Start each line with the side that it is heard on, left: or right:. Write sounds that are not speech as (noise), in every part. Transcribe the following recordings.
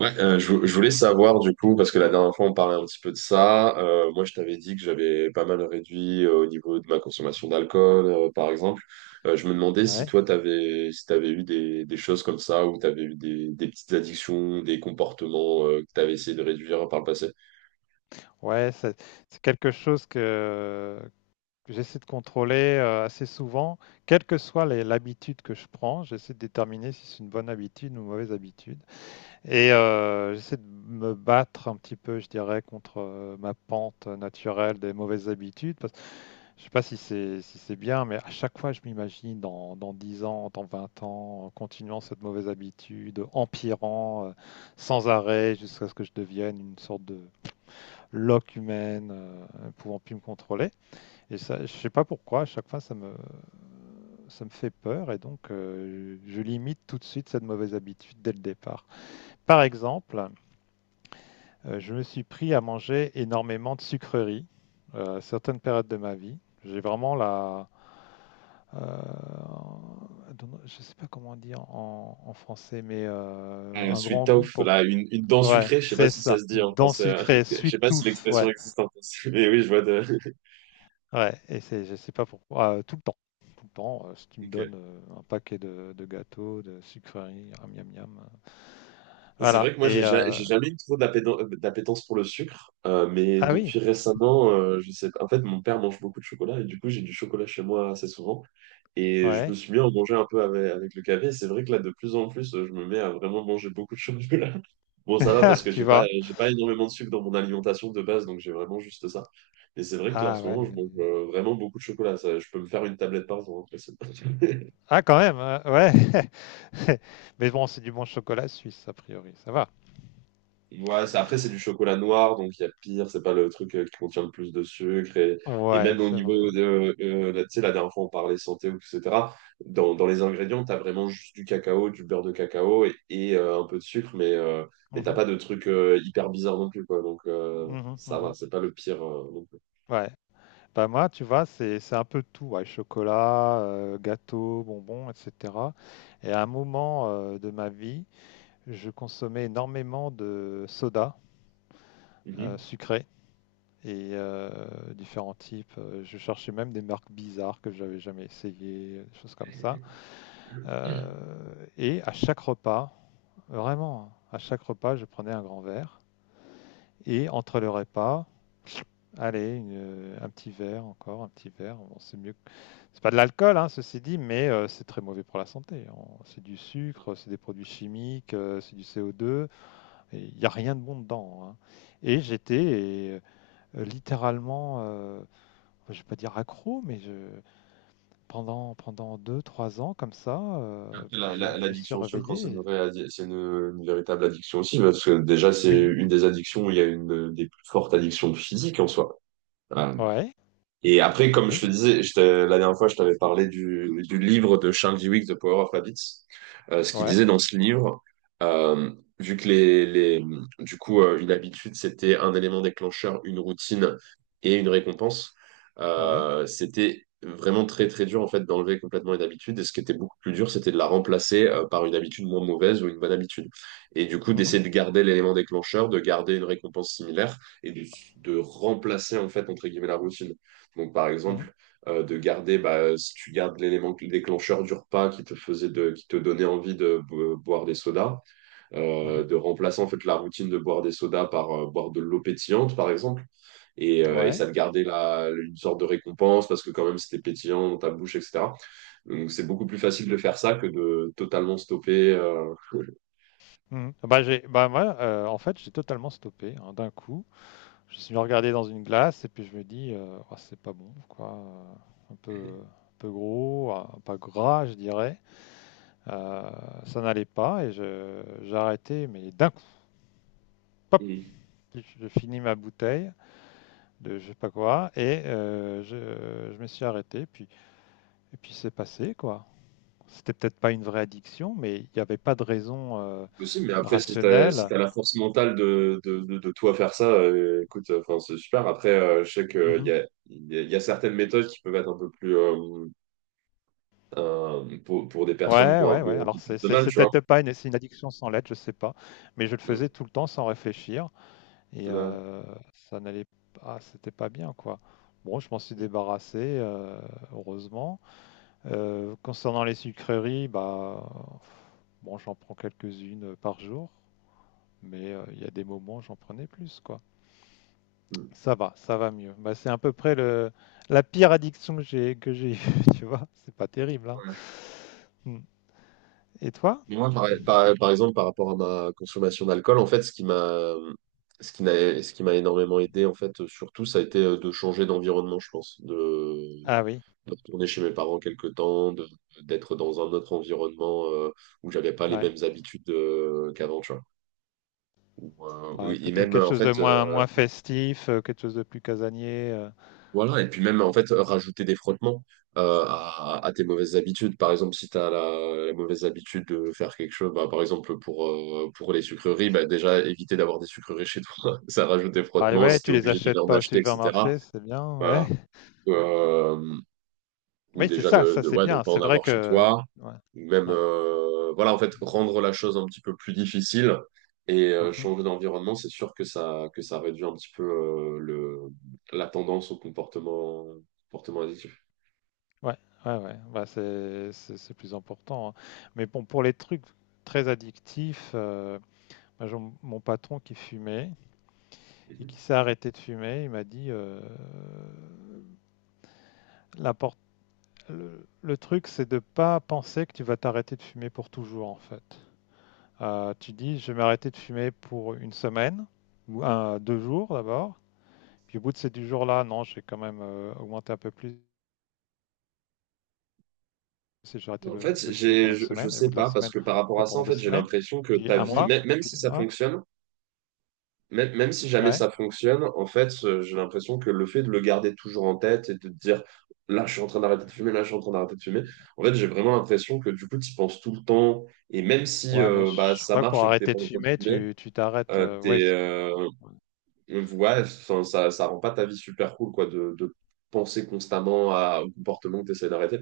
right: Ouais, je voulais savoir du coup, parce que la dernière fois on parlait un petit peu de ça, moi je t'avais dit que j'avais pas mal réduit au niveau de ma consommation d'alcool, par exemple. Je me demandais si
left: Ouais,
right: toi t'avais si t'avais eu des choses comme ça, ou t'avais eu des petites addictions, des comportements que t'avais essayé de réduire par le passé.
left: ouais, c'est quelque chose que j'essaie de contrôler assez souvent, quelle que soit l'habitude que je prends, j'essaie de déterminer si c'est une bonne habitude ou une mauvaise habitude. Et j'essaie de me battre un petit peu, je dirais, contre ma pente naturelle des mauvaises habitudes. Parce, je sais pas si c'est bien, mais à chaque fois, je m'imagine dans 10 ans, dans 20 ans, en continuant cette mauvaise habitude, empirant sans arrêt jusqu'à ce que je devienne une sorte de lock humaine pouvant plus me contrôler. Et ça, je sais pas pourquoi, à chaque fois ça me fait peur et donc je limite tout de suite cette mauvaise habitude dès le départ. Par exemple, je me suis pris à manger énormément de sucreries à certaines périodes de ma vie. J'ai vraiment euh, je sais pas comment dire en français, mais un
right: Sweet
left: grand goût
right: tooth,
left: pour.
right: là, une dent
left: Ouais,
right: sucrée, je sais pas
left: c'est
right: si ça
left: ça.
right: se dit
left: Une
right: en
left: dent
right: français. (laughs)
left: sucrée,
right: Je
left: sweet
right: sais pas
left: tooth,
right: si l'expression
left: ouais,
right: existe en français, mais oui, je vois de...
left: ouais. Et c'est, je sais pas pourquoi, tout le temps. Bon, si tu me donne
right: (laughs)
left: un paquet de gâteaux, de sucreries, miam miam miam.
right: C'est
left: Voilà.
right: vrai que moi,
left: Et
right: j'ai jamais eu trop d'appétence pour le sucre, mais
left: ah oui,
right: depuis récemment, je sais pas. En fait, mon père mange beaucoup de chocolat et du coup, j'ai du chocolat chez moi assez souvent. Et je me
left: ouais.
right: suis mis à en manger un peu avec, avec le café. C'est vrai que là, de plus en plus, je me mets à vraiment manger beaucoup de chocolat. (laughs) Bon, ça va parce
left: (laughs)
right: que
left: Tu vois.
right: j'ai pas énormément de sucre dans mon alimentation de base, donc j'ai vraiment juste ça. Et c'est vrai que là, en
left: Ah
right: ce
left: ouais.
right: moment, je mange vraiment beaucoup de chocolat. Ça, je peux me faire une tablette par jour, hein. Après, c'est- (laughs)
left: Ah quand même, hein, ouais. (laughs) Mais bon, c'est du bon chocolat suisse a priori, ça va.
right: Ouais, c'est- après, c'est du chocolat noir, donc il y a pire, c'est pas le truc qui contient le plus de sucre. Et
left: Ouais,
right: même au
left: c'est
right: niveau
left: vrai.
right: de, là, tu sais, la dernière fois, on parlait santé, etc. Dans les ingrédients, t'as vraiment juste du cacao, du beurre de cacao et, un peu de sucre, mais t'as
left: Mhm,
right: pas de truc hyper bizarre non plus, quoi. Donc
left: mhm,
right: ça va,
left: mhm.
right: c'est pas le pire non plus.
left: Ouais. Bah moi, tu vois, c'est un peu tout, ouais, chocolat, gâteau, bonbons, etc. Et à un moment de ma vie, je consommais énormément de sodas
right: Mhm.
left: sucrés et différents types. Je cherchais même des marques bizarres que j'avais jamais essayées, des choses comme ça. Euh, et à chaque repas, vraiment, hein, à chaque repas, je prenais un grand verre. Et entre le repas, allez, un petit verre encore, un petit verre. Bon, c'est mieux. C'est pas de l'alcool, hein, ceci dit, mais c'est très mauvais pour la santé. C'est du sucre, c'est des produits chimiques, c'est du CO2. Il n'y a rien de bon dedans, hein. Et j'étais littéralement, je ne vais pas dire accro, mais pendant 2, 3 ans comme ça,
right: Après,
left: puis
right: la-
left: je,
right: la-
left: je suis
right: L'addiction au sucre, c'est une
left: réveillé.
right: vraie addi- c'est une véritable addiction aussi, parce que déjà, c'est
left: Oui,
right: une des addictions où il y a une des plus fortes addictions physiques en soi.
left: ouais,
right: Et après, comme je
left: oui,
right: te disais, la dernière fois, je t'avais parlé du livre de Charles Duhigg, The Power of Habits. Ce qu'il
left: ouais,
right: disait dans ce livre, euh, vu que du coup, une habitude, c'était un élément déclencheur, une routine et une récompense,
left: ouais.
right: c'était vraiment très dur, en fait, d'enlever complètement une habitude. Et ce qui était beaucoup plus dur, c'était de la remplacer, par une habitude moins mauvaise ou une bonne habitude. Et du coup,
left: Mhm,
right: d'essayer de garder l'élément déclencheur, de garder une récompense similaire et de remplacer, en fait, entre guillemets, la routine. Donc, par
left: mhm,
right: exemple, de garder, bah, si tu gardes l'élément déclencheur du repas qui te faisait de, qui te donnait envie de boire des sodas,
left: mhm,
right: de remplacer en fait la routine de boire des sodas par boire de l'eau pétillante, par exemple. Et ça
left: ouais.
right: te gardait la, une sorte de récompense parce que quand même c'était pétillant dans ta bouche, etc. Donc c'est beaucoup plus facile de faire ça que de totalement stopper. euh,
left: Mhm. Bah, bah, moi, en fait, j'ai totalement stoppé, hein, d'un coup. Je me suis regardé dans une glace et puis je me dis, oh, c'est pas bon, quoi. Un peu, gros, pas gras, je dirais. Euh, ça n'allait pas et j'ai arrêté, mais d'un coup, pop,
right: (laughs)
left: je finis ma bouteille de je sais pas quoi et je me suis arrêté. Et puis c'est passé quoi. C'était peut-être pas une vraie addiction, mais il n'y avait pas de raison
right: Possible, mais après, si
left: rationnelle.
right: t'as la force mentale de, de toi faire ça, écoute, enfin, c'est super. Après, je sais qu'il y
left: Mhm.
right: a, y a certaines méthodes qui peuvent être un peu plus pour des personnes qui
left: Ouais,
right: ont
left: ouais, ouais.
right: un peu
left: Alors
right: plus
left: c'est
right: de
left: c'est-
right: mal,
left: c'est
right: tu vois.
left: peut-être pas c'est une addiction sans lettre, je sais pas, mais je le
right: Mm.
left: faisais tout le temps sans réfléchir et
right: Ouais.
left: ça n'allait pas, c'était pas bien quoi. Bon, je m'en suis débarrassé, heureusement. Concernant les sucreries, bah, bon, j'en prends quelques-unes par jour, mais il y a des moments où j'en prenais plus, quoi.
right: Mm.
left: Ça va mieux. Bah, c'est à peu près la pire addiction que j'ai eue, (laughs) tu vois. C'est pas terrible, hein. Hmm. Et toi?
right: Moi, par, par exemple, par rapport à ma consommation d'alcool, en fait, ce qui m'a énormément aidé, en fait, surtout, ça a été de changer d'environnement, je pense,
left: Ah oui,
right: de retourner chez mes parents quelque temps, de, d'être dans un autre environnement où j'avais pas les
left: ouais.
right: mêmes habitudes qu'avant, tu vois. Ou,
left: Ouais,
right: oui, et
left: peut-être
right: même,
left: quelque
right: en
left: chose de
right: fait,
left: moins, moins festif, quelque chose de plus casanier.
right: voilà, et puis même en fait, rajouter des frottements à tes mauvaises habitudes. Par exemple, si tu as la, la mauvaise habitude de faire quelque chose, bah, par exemple pour les sucreries, bah, déjà éviter d'avoir des sucreries chez toi, (laughs) ça rajoute des
left: Bah
right: frottements,
left: ouais,
right: si tu
left: tu
right: es
left: les
right: obligé d'aller
left: achètes
right: en
left: pas au
right: acheter, etc.
left: supermarché, c'est bien, ouais.
right: Voilà. Euh, ou
left: Oui, c'est
right: déjà
left: ça, ça c'est
right: ouais, de
left: bien.
right: pas en
left: C'est vrai
right: avoir chez
left: que...
right: toi,
left: Ouais,
right: ou même,
left: ouais.
right: voilà, en fait, rendre la chose un petit peu plus difficile et
left: Mhm.
right: changer d'environnement, c'est sûr que ça réduit un petit peu le, la tendance au comportement, comportement addictif.
left: Ouais, ouais, ouais. Bah, c'est plus important, hein. Mais bon, pour les trucs très addictifs, moi, j'ai mon patron qui fumait et qui
right: Mhm.
left: s'est arrêté de fumer, il m'a dit, l'import- le truc, c'est de pas penser que tu vas t'arrêter de fumer pour toujours, en fait. Tu dis, je vais m'arrêter de fumer pour une semaine ou un, 2 jours d'abord. Puis au bout de ces 2 jours-là, non, j'ai quand même augmenté un peu plus. Si j'ai arrêté
right: En fait,
left: de fumer pendant une
right: je
left: semaine et au bout
right: sais
left: de la
right: pas, parce
left: semaine,
right: que par rapport
left: enfin
right: à ça, en
left: pendant deux
right: fait, j'ai
left: semaines,
right: l'impression que
left: puis
right: ta
left: un
right: vie,
left: mois,
right: même
left: puis
right: si
left: 2
right: ça
left: mois.
right: fonctionne, même, même si jamais
left: Ouais.
right: ça fonctionne, en fait, j'ai l'impression que le fait de le garder toujours en tête et de te dire là, je suis en train d'arrêter de fumer, là, je suis en train d'arrêter de fumer, en fait, j'ai vraiment l'impression que du coup, tu y penses tout le temps. Et même si
left: Ouais, mais
right: bah,
left: je
right: ça
left: crois que
right: marche
left: pour
right: et que t'es
left: arrêter
right: pas
left: de
right: en train de
left: fumer,
right: fumer,
left: tu t'arrêtes, ouais
right: t'es,
left: c
right: ouais, enfin, ça rend pas ta vie super cool, quoi, de penser constamment à, au comportement que tu d'arrêter.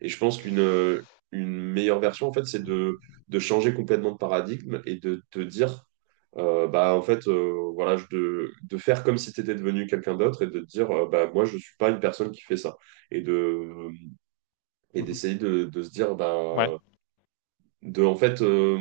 right: Et je pense qu'une une meilleure version, en fait, c'est de changer complètement de paradigme et de te dire, bah, en fait, voilà, de faire comme si tu étais devenu quelqu'un d'autre et de te dire, bah, moi, je suis pas une personne qui fait ça. Et de, et
left: Mmh.
right: d'essayer de se dire,
left: Ouais.
right: bah, de en fait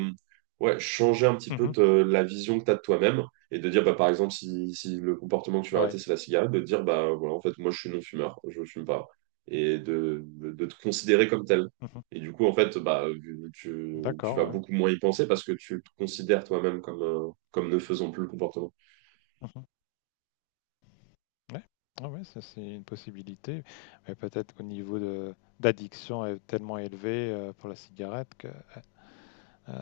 right: ouais, changer un petit peu
left: Mmh.
right: la vision que tu as de toi-même et de dire bah, par exemple si le comportement que tu vas
left: Ouais.
right: arrêter c'est la cigarette, de te dire bah voilà en fait moi je suis non-fumeur, je fume pas et de te considérer comme tel.
left: Mmh.
right: Et du coup en fait bah tu, tu
left: D'accord,
right: vas
left: ouais.
right: beaucoup moins y penser parce que tu te considères toi-même comme, comme ne faisant plus le comportement.
left: Mmh. Ouais. Ouais, ah ouais, ça c'est une possibilité, mais peut-être au niveau de d'addiction est tellement élevé, pour la cigarette que, heu,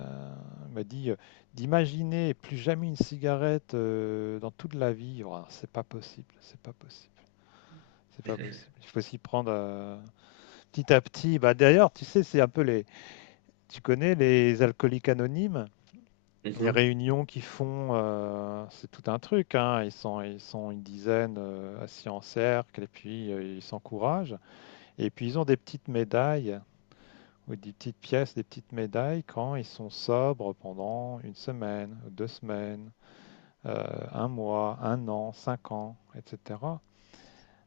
left: m'a dit : «D'imaginer plus jamais une cigarette, dans toute la vie, ouah, c'est pas possible, c'est pas possible». C'est pas possible. Il faut s'y prendre petit à petit. Bah, d'ailleurs, tu sais, c'est un peu les. Tu connais les alcooliques anonymes, les
right: Mhm.
left: réunions qu'ils font, c'est tout un truc, hein. Ils sont une dizaine, assis en cercle et puis ils s'encouragent. Et puis ils ont des petites médailles ou des petites pièces, des petites médailles quand ils sont sobres pendant une semaine, deux semaines, un mois, un an, 5 ans, etc.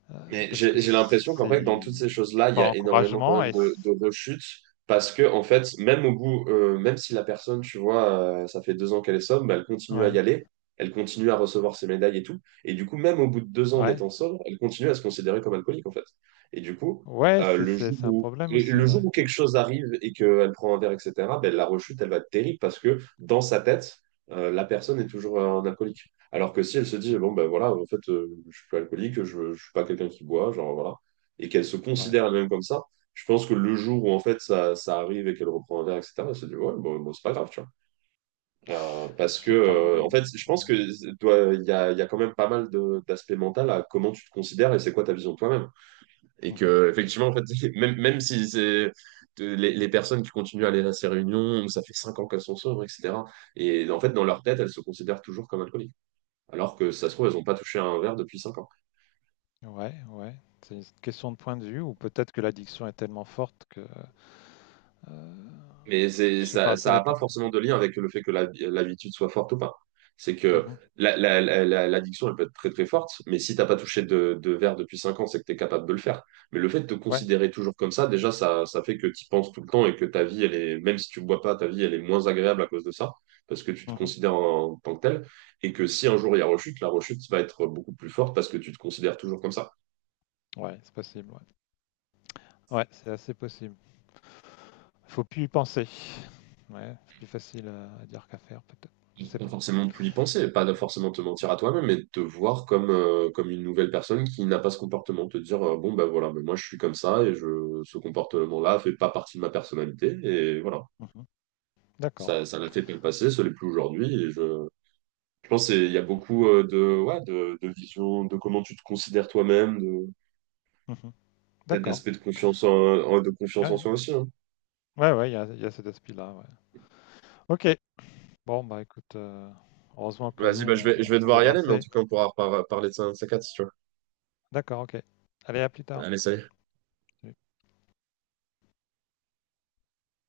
right: Mais
left: Parce que
right: j'ai l'impression qu'en fait, dans
left: c'est
right: toutes ces choses-là,
left: c'est
right: il y
left: par
right: a énormément quand
left: encouragement
right: même
left: et.
right: de rechutes parce que, en fait, même au bout, même si la personne, tu vois, ça fait 2 ans qu'elle est sobre, bah, elle continue à y
left: Ouais,
right: aller, elle continue à recevoir ses médailles et tout. Et du coup, même au bout de 2 ans en
left: ouais.
right: étant sobre, elle continue à se considérer comme alcoolique, en fait. Et du coup,
left: Ouais, c'est c'est c'est un problème
right: et le
left: aussi, ouais.
right: jour où quelque chose arrive et qu'elle prend un verre, etc., ben la rechute, elle va être terrible parce que dans sa tête, la personne est toujours un alcoolique. Alors que si elle se dit,
left: Mmh.
right: bon, ben voilà, en fait, je suis pas alcoolique, je suis pas quelqu'un qui boit, genre voilà, et qu'elle se
left: Ouais.
right: considère elle-même comme ça, je pense que le jour où en fait ça, ça arrive et qu'elle reprend un verre, etc., elle se dit, ouais, bon, c'est pas grave, tu vois. Parce
left: Je
right: que,
left: sais pas.
right: en fait, je pense que toi, il y a quand même pas mal d'aspects mentaux à comment tu te considères et c'est quoi ta vision de toi-même. Et
left: Mmh.
right: que, effectivement, en fait, (laughs) même, même si c'est. Les personnes qui continuent à aller à ces réunions, ça fait cinq ans qu'elles sont sobres, etc. Et en fait, dans leur tête, elles se considèrent toujours comme alcooliques alors que si ça se trouve, elles n'ont pas touché un verre depuis 5 ans.
left: Ouais, ouais. C'est une question de point de vue ou peut-être que l'addiction est tellement forte que, heu,
right: Mais
left: je
right: c'est,
left: sais
right: ça,
left: pas, ça
right: ça n'a pas
left: dépend.
right: forcément de lien avec le fait que l'habitude soit forte ou pas. C'est que
left: Mmh.
right: la, l'addiction, elle peut être très forte, mais si t'as pas touché de verre depuis 5 ans, c'est que tu es capable de le faire. Mais le fait de te
left: Ouais.
right: considérer toujours comme ça, déjà, ça fait que tu penses tout le temps et que ta vie, elle est, même si tu bois pas, ta vie, elle est moins agréable à cause de ça, parce que tu te
left: Mmh.
right: considères en, en tant que tel, et que si un jour il y a rechute, la rechute va être beaucoup plus forte parce que tu te considères toujours comme ça.
left: Ouais, c'est possible, ouais. Ouais, c'est assez possible. Faut plus y penser. Ouais, c'est plus facile à dire qu'à faire peut-être, je sais
right: Pas
left: pas.
right: forcément de plus y penser, pas de forcément te mentir à toi-même, mais de te voir comme, comme une nouvelle personne qui n'a pas ce comportement. Te dire, bon, ben voilà, mais moi je suis comme ça et je, ce comportement-là fait pas partie de ma personnalité. Et voilà,
left: Mmh. D'accord.
right: ça l'a fait pas le passé, ça l'est plus aujourd'hui. Et je pense qu'il y a beaucoup ouais, de vision, de comment tu te considères toi-même, de,
left: Mmh.
right: peut-être
left: D'accord.
right: d'aspect de confiance de
left: Ouais,
right: confiance en
left: ouais.
right: soi aussi, hein.
left: Ouais, ouais, il y a cet aspect-là, ouais. OK. Bon, bah écoute, heureusement que nous,
right: Vas-y, bah,
left: on,
right: je
left: on
right: vais
left: s'en
right: devoir y aller, mais en
left: débarrassait.
right: tout cas, on pourra parler de ça un de ces quatre, si tu vois.
left: D'accord, ok. Allez, à plus tard.
right: Allez, salut.
left: Salut.